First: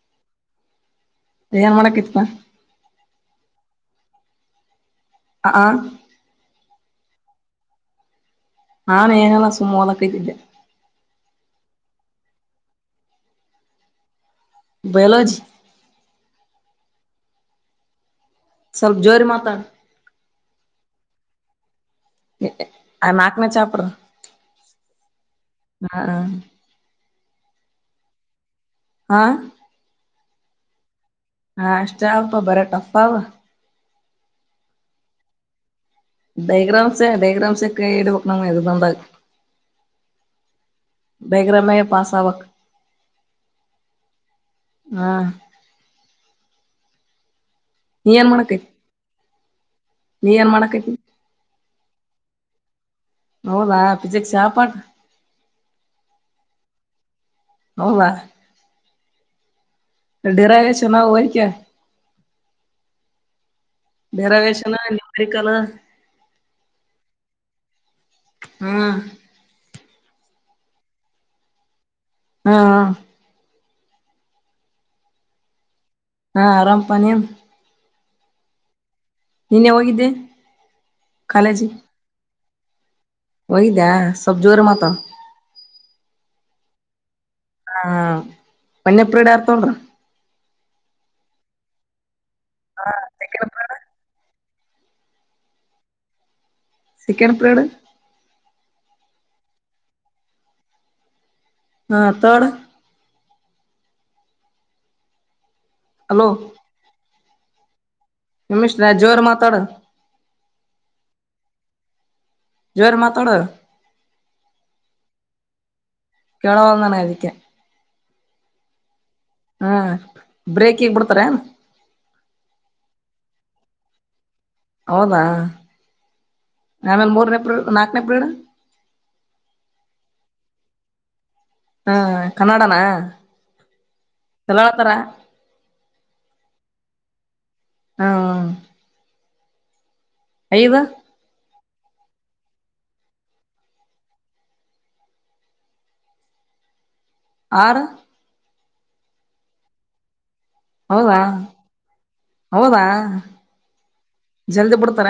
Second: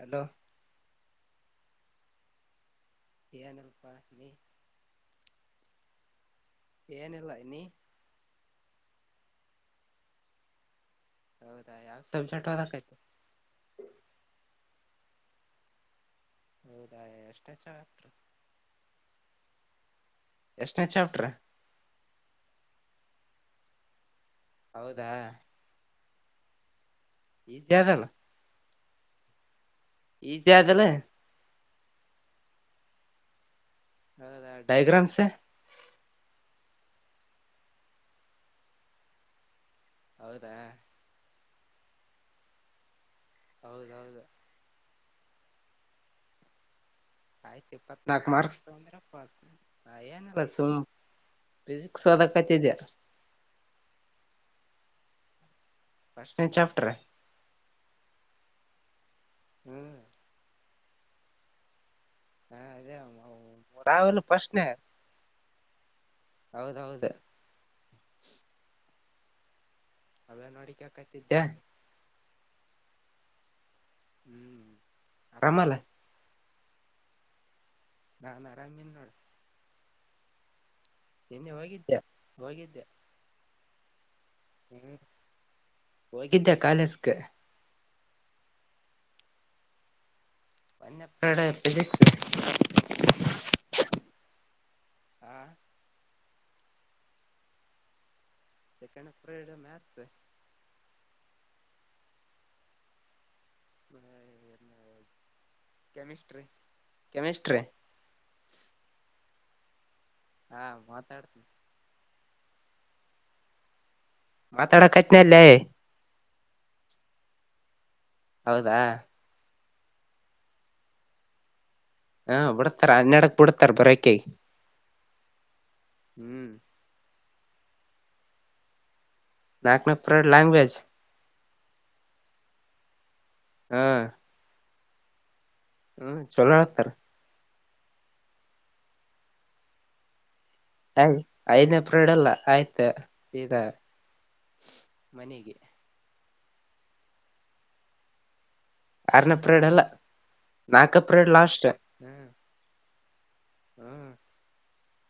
Hello ಏನ್ ಮಾಡಕಿತ್ಪ್ಪ ಏನು ರೂಪ ನೀ ಹಾ ಏನಲ್ಲ ನೀ ನಾನು ಏನಲ್ಲ ಸುಮ್ನೆ ಓದು ಕೋತಿದ್ದೆ ಹೌದಾ ಯಾವ ಸಂಸೆಟ ಹದಕಯ್ತ ಬಯಲೋಜಿ ಹೌದಾ ಎಷ್ಟ ಹೆ ಚ ಆ ಸ್ವಲ್ಪ ಜೋರಿ ಮಾತಾಡ್ ಎಷ್ಟನೇ ಚಾಪ್ಟ್ರ ನಾಲ್ಕನೇ ಚಾಪ್ಟರ್ ಹೌದಾ ಹಾ ಹ ಈ ಜಸಲ್ಲ ಹಾ ಈಜ ಆದದಲ್ಲ ಹಾ ಅಷ್ಟ ಅಪ್ಪ ಬರ ಟಫವ ಹೌದ ಡೈಗ್ರಾಮಸ ಡಯಾಗ್ರಾಂ ಸೆ ಡೈಗ್ರಾಮ್ ಸೆ ಡುವಕ್ಕಣ ಹೌದಾ ಬೇಗರಮ ಪಾಸಾವಕ್ ಹೌದೌದು ಹಾ ಆಯ್ತು ನೀ ಇಪ್ಪತ್ನಾಲ್ಕು ಏನ್ ಮಾರ್ಕ್ಸ್ ಮಾಡಕೈತಿ ತಗೊಂಡ್ರೆ ಪಾಸ್ ನೀ ಏನಿಲ್ಲ ಏನ್ ಸುಮ್ ಮಾಡಕೈತಿ ಪಿಜಿ ಸೋದಕ್ಕತಿದ ನೌಲಾ ಫಿಜಿಕ್ಸ್ ಯಾವ ಪಾಠ ಪ್ರಶನೆ ಚಾಪ್ಟರ್ ಹೌದ ಹ್ಮ್ ರೆಡ್ಡಿ ರಾಗ ಶಿವನಗ ವ ಕ ಹಾ ಅದೇ ರಾವಲು ಪ್ರಶ್ನೆ ಡಿರವೇಶನ್ ನ್ಯೂಮರಿಕಲ್ ಹೌದೌಹೌದು ಹ್ಮ್ ಅವ ನೋಡಿಕಕತಿದ್ದೆ ಹಾ ಹ ಹ್ಮ್ ಆರಾಮಲ್ಲ ಹಾ ಆರಾಮ್ ಪಾ ನೀನು ನಾ ನಾ ಆರಾಮ ಇಲ್ಲ ನೋಡ ನಿನ್ನೆ ಹೋಗಿದ್ದೆ ನಿನ್ನೆ ಹೋಗಿದ್ದೆ ಹೋಗಿದ್ದೆ. ಒಯದಾ ಸ್ವಲ್ಪ ಜೋರಾಗ ಮಾತಡು. ಹೋಗಿದ್ದ್ಯಾ ಕಾಲೇಜಗೆ ಹಾ ವನ್ನೆ ಪಿರಿಡ್ ಯಾರ್ ತಗೊಂಡರ ವನ್ನೆ ಪಿರೇಡ್ ಫಿಸಿಕ್ಸ್ ಸೆಕೆಂಡ್ ಪಿರಿಯಡ್ ಹ ಚಿಕನ್ ಪಿರೇಡ್ ಸೆಕಂಡ್ ಪಿರೇಡ್ ಮಾಥ್ಸ್ ಹಾ ಥರ್ಡ್ ಹಲ್ಲ ಆ ಹಲೋ ಕೆಮಿಸ್ಟ್ರಿ ಕೆಮಿಸ್ಟ್ರಿ. ನಿಮಿಷ್ಟ್ರಾ ಜೋರ ಮಾತಾಡ. ಹಾ ಮಾತಾಡ್ತ. ಜವರ ಮಾತಡ. ಮಾತಾಡ ಕತ್ನಾಲ್ಲೇ ಕೆಲವಳದ ನನಿಗೆ ಅದಿಕೆ ಹೌದಾ ಹ್ಮ ಬ್ರೇಕಗ್ ಬಿಡ್ತಾರ ಏನ್ ಹಾ ಬಿಡ್ತಾರ ಹನ್ನಡಕ್ ಬಿಡ್ತಾರ ಬರಕೆ ಹೌದಾ ಆಮೇಲೆ ಮೂರನೇ ನಾಕನ ಪಿರೇಡ್ ನಾಕ್ನ ಪಿರೇಡ್ ಲಾಂಗವೇಜ್ ಹಾ ಕನ್ನಡನಾ ಹ್ಮ. ಬಳತರ. ಹ್ಮ ಚಲೋ ಆಕ್ತಾರ. ಹಾ. ಯವ. ಐದನಪಡಲ್ಲ ಆಯ್ತ ಈ ಮನೆಗೆ. ಆರು. ಆರನಪ್ರೇಡಲ್ಲ. ಹೌದಾ ನಾಕಪ್ರ ಲಾಸ್. ಹೌದಾ. ಎಲ್ದಿ ಬಿಡ್ತಾರ.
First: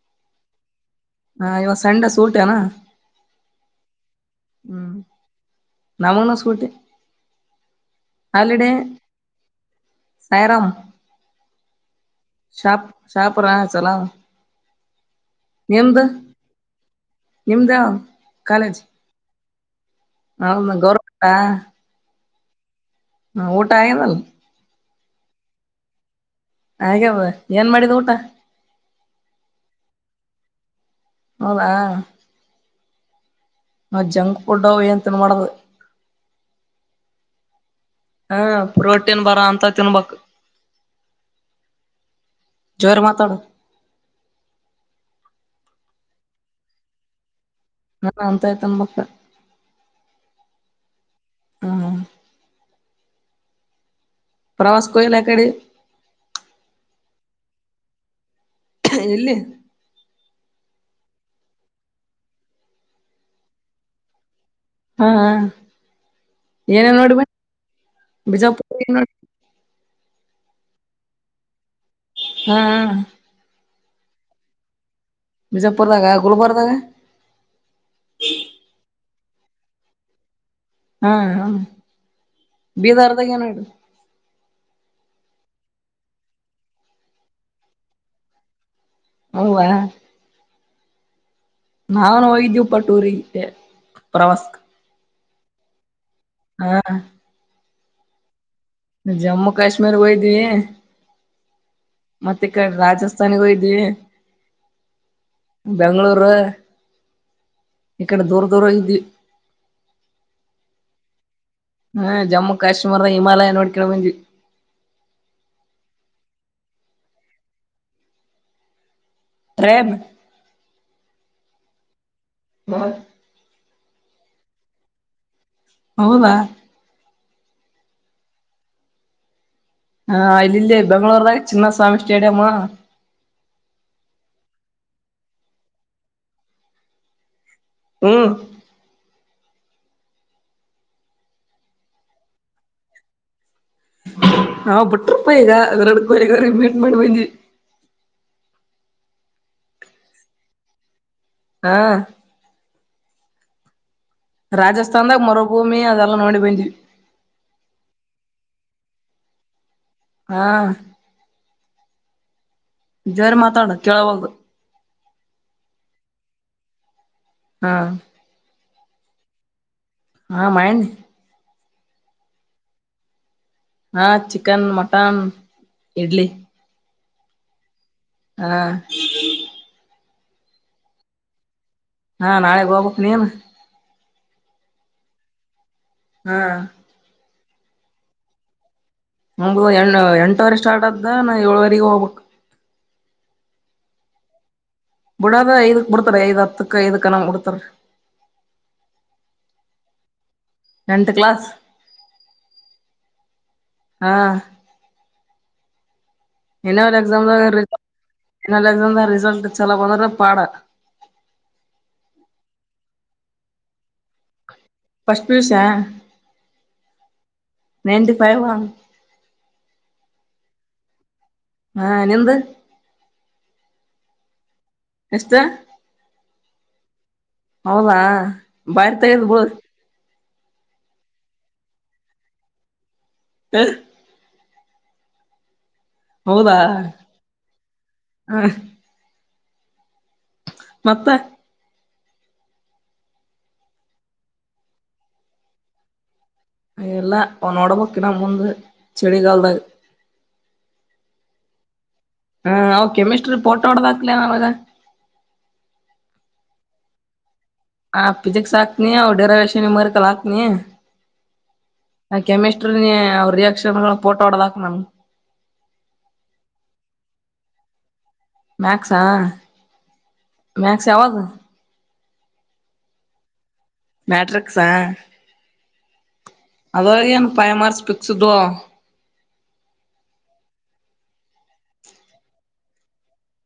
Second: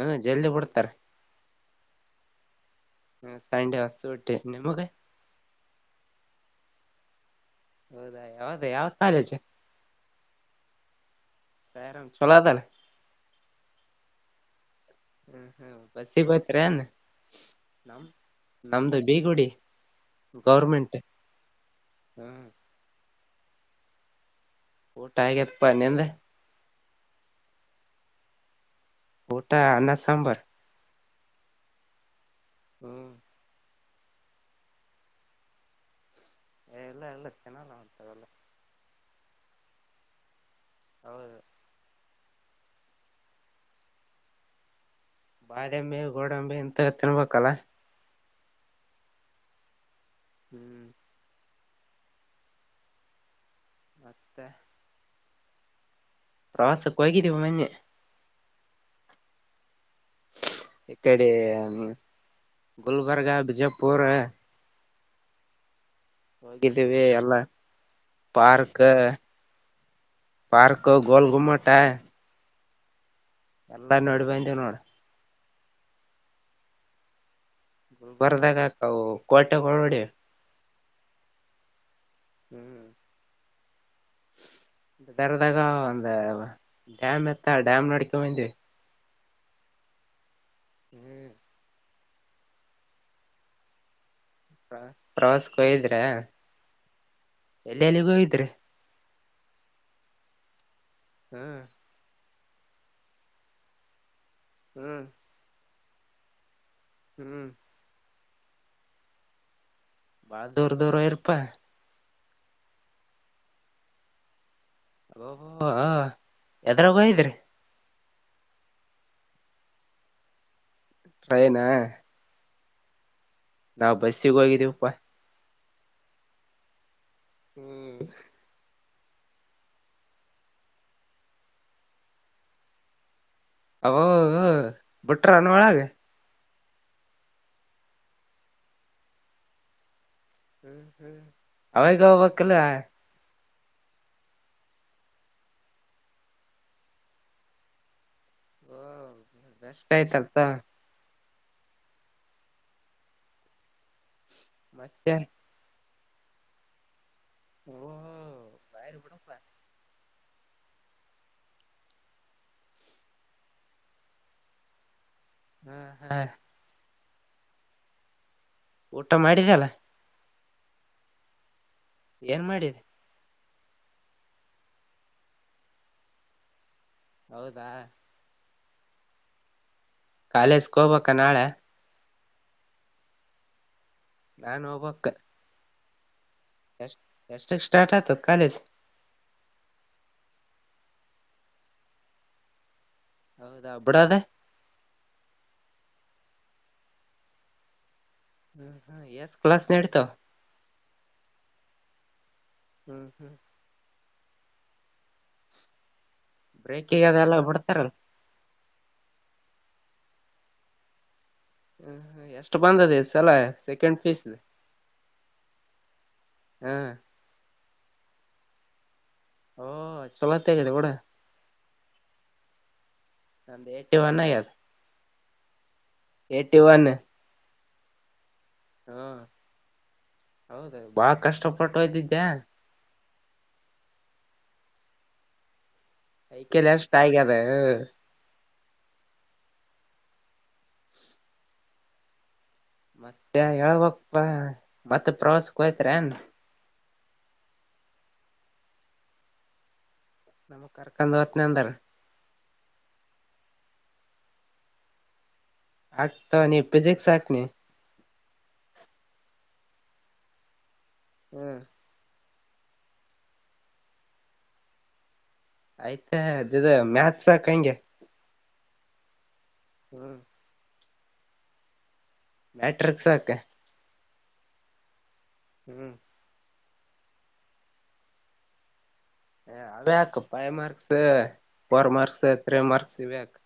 ಹ್ಮ ಜಲ್ದಿ ಬಿಡ್ತಾರ. ಹಾ ಇವನ್ ಸಣ್ಣ ಸೂಟಏನಾ ಹ ಸಂಂಡ ವಸ್ತ ಒಟ್ಟೆ ಮಗ ನಮಲ್ಲ ಸಗಟೆ ಹೌದಾ ಯಾವ್ದ ಹಾಲಿಡೇ ಯಾವ ಕಾಲೇಜ್ ಸಾಯರಾಮಪ್ ಸಾಯರಾಮ್ ಚಲೋ ಅದಲ್ಲ ಶಾಪರಾ ಚಲಾಮ ಹ್ಮ್ ಹ್ಮ್ ಬಸಿ ಬತ್ನ್ ನಿಮ್ದ ನಮ್ದು ಬೀಗುಡಿ ಹ ಗೌರ್ಮೆಂಟ್ ಗೌರವಪ್ಪ ಹ್ಮ್ ಹಾ ಊಟ ಆಗನಲ್ಲ ಊಟ ಆತ್ಪ್ಪ ನಿಂದ ಹಾಗೆವ ಏನ್ ಮಾಡಿದ್ ಊಟ ಊಟಾ ಅನ್ನ ಸಾಂಬಾರ ಹೌದಾ ಹ್ಮ್ ನಾ ಜಂಕ್ ಫುಡ್ತನ್ ಮಾಡದು. ಎಲ್ಲ ಎಲ್ಲ ಚೆನ್ನ. ಹಾ ಪೋ. ಟ್ಟನ್ ಬರ ಅಂತ ತಿನ್ಬಕ್ [inaudible] ಜೋರ್ ಬಂದಾವ ಬಾದಾಮಿ ಗೋಡಂಬೆ ಎಂತ ತಿನ್ಬೇಕಲ್ಲ ನಂತಾಯ ತೊಂಬಕ್ಕ ಹ್ಮ್ ಹ್ಮ ಮತ್ತೆ ಪ್ರವಾಸ ಕೊಯಲ್ಲ ಅ ಕಡೆ. ಪ್ರಾಾಸ ಕೊೈಗರಿವ ಮ ಎಲ್ಲಿ. ಇಕ್ಕಡೆ ಗುಲ್ಬರ್ಗಾ ಬಿಜಾಪುರ್. ಹಾ ಹ. ಹೋಗಿದ್ದೀವಿ ಎಲ್ಲ ಬಿಜಾಪುರ ಪಾರ್ಕ್ ಏನ್ ನೋಡಿ ಪಾರ್ಕ ಗೋಲ್ ಗುಮ್ಮಟ್ಟ ಹಾ ಹಾ ಎಲ್ಲ ನೋಡಿ ಬಂದ್ವಿ ನೋಡ ಬಿಜಾಪುರ್ರ್ದಾಗ ಗುಲ್ಬರ್ಗದಾಗ [unintelligible] ಹಾ ಹಾ ಬೀದರ್ ದಾಗ ಏನ್ ನೋಡಿ ತರದಾಗ ಅಂದ ಡ್ಯಾಮ್ ಇತ್ತಾ ಡ್ಯಾಮ್ ನೋಡ್ಕ್ಯಾಂಡ ಬಂದ್ವಿ ಹೌವಾ [inaudible] ನಾವನು ಹೋಗಿದ್ವಿ ಟೂರಿಗೆ ಪ್ರವಾಸ್ ಹ ಪ್ರವಾಸಕ್ಕ ಹೋಗಿದ್ರ್ಯ ಹಾ ಎಲ್ಲ ಎಲ್ಲಿಗ್ ಹೋಗಿದ್ರಿ ಜಮ್ಮು ಕಾಶ್ಮೀರ್ ಹೋಯ್ದ್ವಿ ಹ್ಮ್ ಮತ್ತೆ ಇಕಡಿ ರಾಜಸ್ಥಾನಗ ಹೋಗಿದ್ವಿ ಹ್ಮ್ ಬೆಂಗಗಳೂರು ಹ್ಮ್ ಇಕಡೆ ದೂರ ದೂರ ಹೋಗಿದ್ವಿ ಬಾಳ ದೂರ ದೂರ ಹೋಗಿರ್ ಪಾ ಹ್ಮ ಜಮ್ಮು ಕಶ್ಮೀರ್ ಹಿಮಾಲಯ ನೋಡ್ಕ್ಯಾ ಬಂದ್ವಿ ಓಹೋ ಹ ಎದರಾಗ ಹೋಗಿದ್ರಿ ಟ್ರೈನ್ ಟ್ರೈನ್ ಮ ನಾವು ಬಸ್ಸಿಗೆ ಹೋಗಿದ್ದೀವಪ್ಪಾ ಹೌದಾ ಹ್ಮ್ ಹಾ ಇಲ್ಲಿ ಬೆಂಗಗಳೂರ ದಾಗ ಚಿನ್ನಸ್ವಾಮಿ ಸ್ಟೇಡಿಯಮ್ಮ ಬಿುಟ್ರನ್ನ ಒಳಗೆ ಹ್ಮ ಹ್ಮ್ ಹ್ಮ್ ಅವಾಗೆ ಹೋಬೋಕಿಲ್ಲ ನಾ ಬಿುಟ್ರಪ್ಪ ಇದ ಎರಡ್ಕೋಗ್ರ ಭೇಂಟ್ ಮಾಡಿ ಬಂದವಿ ಓ ಬೆಸ್ ಆಯ್ತಲ್ತ ಹಾ ಮತ್ತೆ ರಾಜಸ್ಥಾನ್ದಾಗ ಮರುಭೂಮಿ ಅದ ನೋಡಿ ಬಂದ್ವಿ ಓ ಬಾರಿ ಬುಡಪ್ಪ ಹಾ ಜೋರ್ ಆಗ್ ಮಾತಾಡು ಕೆಳವಲ್ದು ಹ್ಮ್ ಹಾ ಹಾ ಊಟ ಮಾಡಿದ್ಯಲ್ಲ ಹಾ ಮಯನ್ ಏನ್ ಮಾಡಿದೆ ಹಾ ಚಿಕನ್ ಮಟನ್ ಇಡ್ಲಿ ಹೌದಾ ಹಾ ಕಾಲೇಜ್ಗೆ ಹೋಗ್ಬ ನಾಳೆ ಹಾ ನಾಳೆ ಹೋಗಬೇಕು ನೀನ್ ನಾನು ಹೋಗ್ಬೇಕು ಹ್ಮ್ ಎಷ್ಟದಕ್ ಸ್ಟಾರ್ಟ ಆಯ್ತಾ ಕಾಲೇಜ ಮುಂಗ ಎ ಎಂಟುವರೆ ಸ್ಟಾರ್ಟ್ ಆದ್ದ ನಾ ಏಳುವರೆಗ ಹೋಗ್ಬೇಕು ಹೌದಾ ಬಿಡದ ಬಿಡಾದ ಐದಕ್ ಬಿಡ್ತಾರ ಐದ್ ಹತ್ತುಕ್ ಐದ ಕಣ ಬಿಡ್ತಾರ ಹ್ಮ ಹ್ಮ ಎಸ್ ಕ್ಲಾಸ್ ನಡ್ತಾವ ಎಂಟು ಕ್ಲಾಸ್ ಹ್ಮ್ ಹ್ಮ್ ಹಾ ಇನ್ನೊಂದು ಬ್ರೇಕಿಗೆ ಎಕ್ಸಾಮ್ಗ ಅದೆಲ್ಲ ಬಿಡ್ತಾರಲ್ಲ ಇನ್ನೊಂದು ಎಕ್ಸಾಮಾಗ ರಿಸಲ್ಟ್ ಚಲ ಬಂದ್ರ ಪಾಡ ಹ್ಮ ಎಷ್ಟು ಬಂದದೆೇ ಸಲ second first P U C ಹಾ ನೆಟಿಫೈನ್ ಓ ಚಲತ್ತೆಗದೆವಡ ಹಾ ನಿಂದು ಒಂದ ಟೆನ್ಷನ್ ಆಗ ಅದು ಎಷ್ಟ ಏಟಿ ಒನ್ ಹೌದ ಭಾರತ ಹ್ಮ ಇದುಬೋ ಹೌದ ಬಾಳ ಕಷ್ಟಪಟ್ಟುಯ್ದಿದ್ದೆ ಹ ಹೌದಾ ಅದಿಕೆಲ್ಲೆ ಅಷ್ಟ ಆಗ್ಯದ ಮತ್ತ ಮತ್ತೆ ಹೇಳ್ಬಕ್ ಪಾ ಮತ್ತ ಪ್ರವಾಸಕ್ ಹೋಗಿದ್ರಾ ಏನ್ ಅ ಎಲ್ಲ ಅವನೊಡಂಬಕ್ಕಿನ ಮುಂದ ಚಳಗಾಲದ ನಮ್ ಕರಕಂದು ವತ್ನ ಅಂದಾರೆ ಹಾ ಅವ ಕೆಮಿಸ್ಟ್ರಿ ಪೋಟೋ ಹೊಡದಾಕ್ಲ ನಾವಾಗ ಆಗ್ತ ನೀ ಎಪ್ಪೇಜೆಕ್ ಸಾಕ್ನೆ ಹಾ ಫಿಸಿಿಕ್ಸ್ ಹಾಕ್ತನಿ ಅವವು ಡೇರೆ ವಷ ಮರ್ಕಲ್ ಹಾಕ್ನಿ ಹ್ಮ್ ಕೆಮಿಸ್ಟ್ರ ಅವ ರಿಯಾಕ್ಷನ್ ಫೋಟೋ ಆಡದಾಕ ನಮ ಆಯ್ತಾ ಅ ಮ್ಯಾಕ್ಸ್ ಕಂಗೆ ಮಕ್ಸಾ ಹ್ಮ್ ಮ್ಯಾಕ್ಸ ಯವದು ಮ್ಯಾಟ್ರಿಕ್ಸ್ ಸಾಕ ಮ್ಯಾಟ್ರಿಕ್ಸಾ ಹ್ಮ್ ಅದವ ಏನ್ ಫೈವ್ ಮಾರ್ಕ್ಸ್ ಕ್ಸ್ದು ಹ ಅ್ಯಾಕ್ five marks four marks three marks ಇವ್ಯಾಕ್.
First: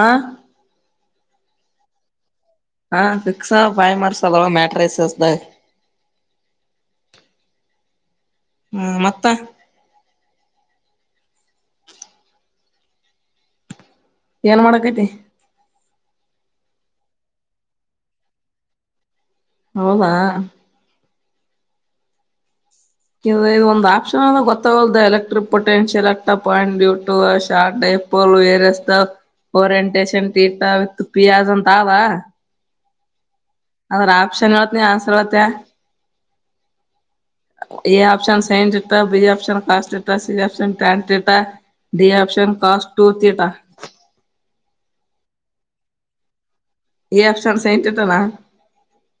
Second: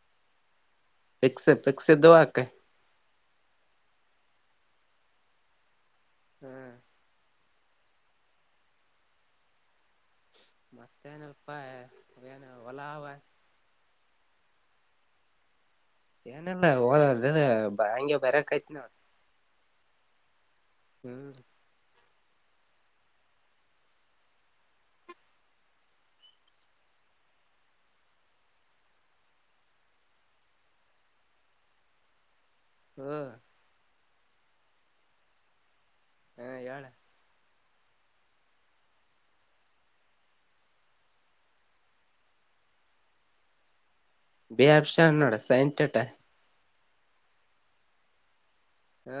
ಆ ಪಿಕ್ಸ್ ಪಕ್ಸ್ ಇದುವು ಅಕ್ ಹ ಸಿಕ್ಸ್ಸಾ ಫೈವ್ ಮಾರ್ಕ್ಸ್ ಅವಾ ಮಟ್ರಿಸಸ್ ದಾಗ ಹ್ಮ್ ಹ್ಮ ಮತ್ತ ಮತ್ತೇನಲ್ಪ್ಪ ಏನು ಹೊಲ ಅವ. ಏನ್ ಮಾಡಕೈತಿ. ಏನಲ್ಲ ಹೋದ ಹಂಗೆ ಬರಕ್ಾಯತಿ ನೋಡ್. ಹೌದಾ ಹ್ಮ್ ಇ ಇದು ಒಂದ್ ಆಪ್ಷನ್ ಅಲ್ಲ ಗೊತ್ತಾಗಲ್ ಎಲೆಕ್ಟ್ರಿಕ್ ಪೊಟೆನ್ಷಿಯಲ್ಕ್ ಪಾಯಿಂಟ್ಟ ಶಾರ್ಟ ಪ ಏಸ್ ಓರಿಯಂಟೇಶನ್ ಟೀಟಾ ವಿತ್ ಪಿಯಾಜ್ ಅಂತ ಆವಾ. ಹ್ಮ ಅದ್ರ ಆಪ್ಷನ್ ಹೇಳ್ತ್ನಿ ಆನ್ಸರ್ ಹೇಳ್ತಿಯ ಹ್ಮ ಹೇಳ A option sine theta B option cos theta C option tan theta D option cos two theta. ಬೇ ಅಪ್ಷಾನ್ನೋಡ sine theta A option sine theta ಹ್ಮ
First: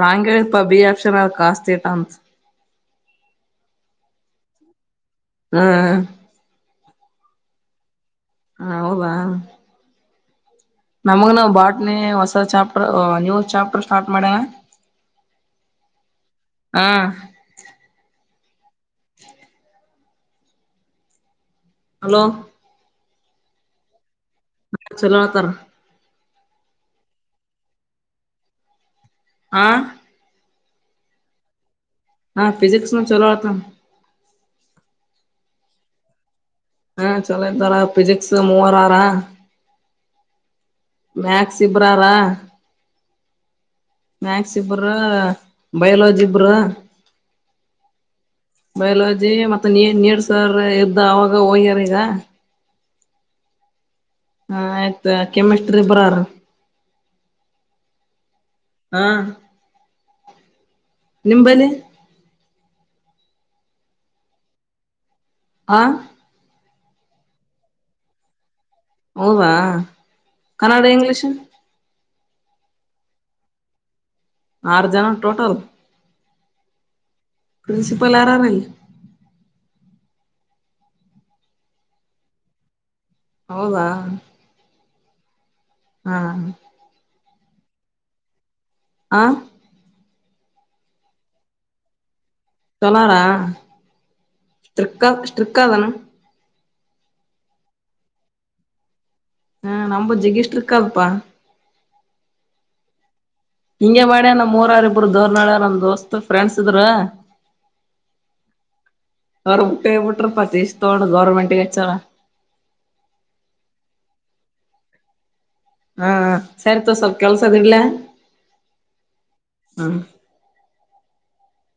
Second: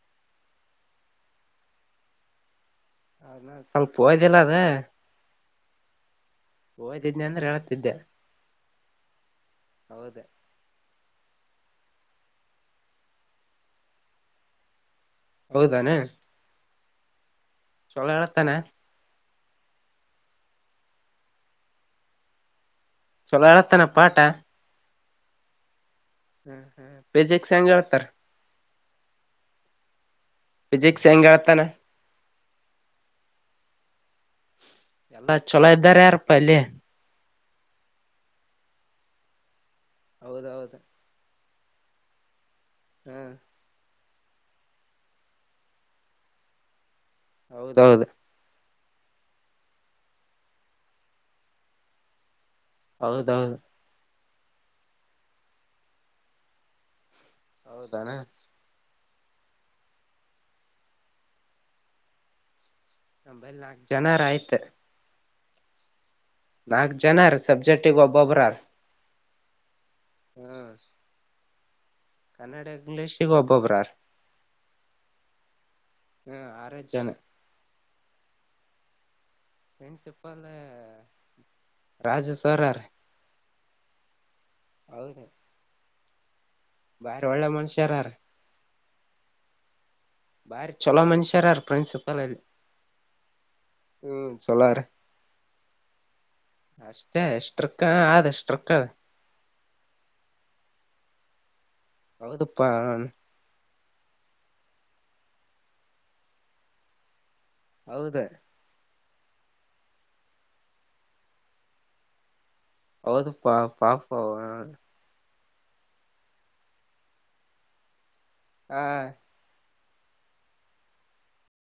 ರಾಂಗಗೆಪ ಬಿಿ ಆಪ್ಷನ್ ಅ ಆನ್ಸರ್ ಕಸ್ ಟಿಟ ಅದಾ ಸ್ವಲ್ಪ ಹೋ್ದಿಲ್ಲ ಅದ ಹ್ಮ್ ಓದಿದ್ದನೆ ಅಂದ್ರೆ ಹೇಳ್ತಿದೆ. ಹ ಹೌದ. ಹೌದ. ನಮಗ ನ ಬಾಟ್ನೆ ಹೊಸ ಚಾಪ್ಟರ್ ನೀವು ಚಾಪ್ಟರ್ ಸ್ಟಾರ್ಟ್ ಮಾಡ್ಯನಾ ಹೌದಾನೆ ಹಾ ಸುಳ್ಳ ಹೇಳತಾನೆ. ಹ ಹಲೋ. ಚಲೋ ಹೇಳತಾನ ಪಾಠ. ಚಲೋ ಹೇಳ್ತಾರ. ಹ ಹಾ ಫಿಸಿಕ್ಸ್ ಹೆಂಗ ಹೇಳ್ತಾರ. ಆಾ ಫಿಜಿಕ್ಸ್ ಹೆಂಗಳತಾನ ಹಾ ಿಜಿಕ್ಸ್ ನು ಚಲೋ ಹೇಳ್ತನ ಎಲ್ಲ ಚಛಲೋ ಇದ್ದಾರೆ ಯಾರಪ್ಪ ಅಲ್ಲಿ ಹಾ ಚಲೋ ಇದ್ದಾರ ಫಿಸಿಿಕ್ಸ್ ಮೂವರ ಆರ ಹೌದೌದು. ಮಾಥ್ಸ್ ಸಿಬ್ರಾರಾ ಹ್ಮ್ ಮ್ಯಾಕ್ಸ್ ಇಬರ ಬಯಲಜಿ ಇಬರ. ಹೌದೌದು ಬಯಲಜಿ ಮತ್ತ ನೀ ನೀಡ್ಸರ್ ಎದ್ದ ಅವಾಗ ಹೋಗ್ಯಾರ ಈಗ. ಹೌದೌದು ಹಾ ಆಯ್ತ ಕೆಮಿಸ್ಟ್ರಿ ಬರಾರ. ಹೌದ ಅನ. ಹಾ ನಿಂಬಲ್ಲಿ. ನಂಬಲ್ಲಿ ನಾಲ್ಕು ಜನಾರ ಆಯ್ತ. ಹಾ ನಾಕ್ ಜನಾರ ಸಬ್ಜೆಕ್ಟ್ಗ್ ಒಬ್ಬೊಬ್ಬ್ರಾರ. ಹೌದಾ. ಕನ್ನಡ ಇಂಗ್ಲೀಷ್. ಕನ್ನಡ ಇಂಗ್ಲೀಷ್ಗ ಒಬ್ಬೊಬ್ಬ್ರಾರ್. ಆರು ಜನ ಟೋಟಲ್. ಹ್ಮ ಆರೆ ಜನ. ಪ್ರಿನ್ಸಿಪಾಲ್ ಆರನಿಲ್ಲ. ಪ್ರನ್ಸಿಪಲ್ ರಾಜ ಸರ್ರರಾರ. ಹೌದಾ. ಹೌದ. ಹಾ. ಒಳ್ಳ ಮನುಷ್ಯರಾರ. ಆ. ಬಾರಿ ಚೊಲೋ ಮನುಷ್ಯರಾರ ಪ್ರಿನ್ಸಿಪಲ್ ಅಲ್ಲಿ. ಚಲಾರಾ ಹ್ಮ್ ಚಲೋರ ಸ್ಟ್ರ ಸ್ಟ್ರಿಕ್ ಆದ ಏನು. ಅಷ್ಟೇ ಸ್ಟ್ರಿಕ್ ರಕ್ಕ ಅಷ್ಟ ಸ್ಟ್ರಿಕ್ ಅದ. ಹ್ಮ ನಮ್ಮದ ಜಿಗಷ್ಟರ್ಕಾ ಕಬ್ಬಾ ಹೌದಪ್ಪಾ ಹಾ ಹಿಂಗೆ ಮಾಡ್ಯಾನ್ ನಮ್ ಮೂರಾರ ಇಬ್ರು ದೋರ್ನಾಳ ನಮ್ ದೋಸ್ತ್ ಫ್ರೆಂಡ್ಸ್ ಇದ್ರ. ಹೌದಾ ಅವ್ರ ಊಟ್ಟ ಬಿಟ್ರ ಪತಿಷ್ಟ ತೋಡ್ ಗೌರ್ಮೆಂಟ್ಗೆ ಹೆಚ್ಚಾರ [inaudible] ಹೌದು ಪಾ ಪಾಪ ಹಾ ಸರಿ ತೊಗೊ ಸ್ವಲ್ಪ ಕೆಲ್ಸ ಅದ ಇಡ್ಲಾ. ಹ ಹಾ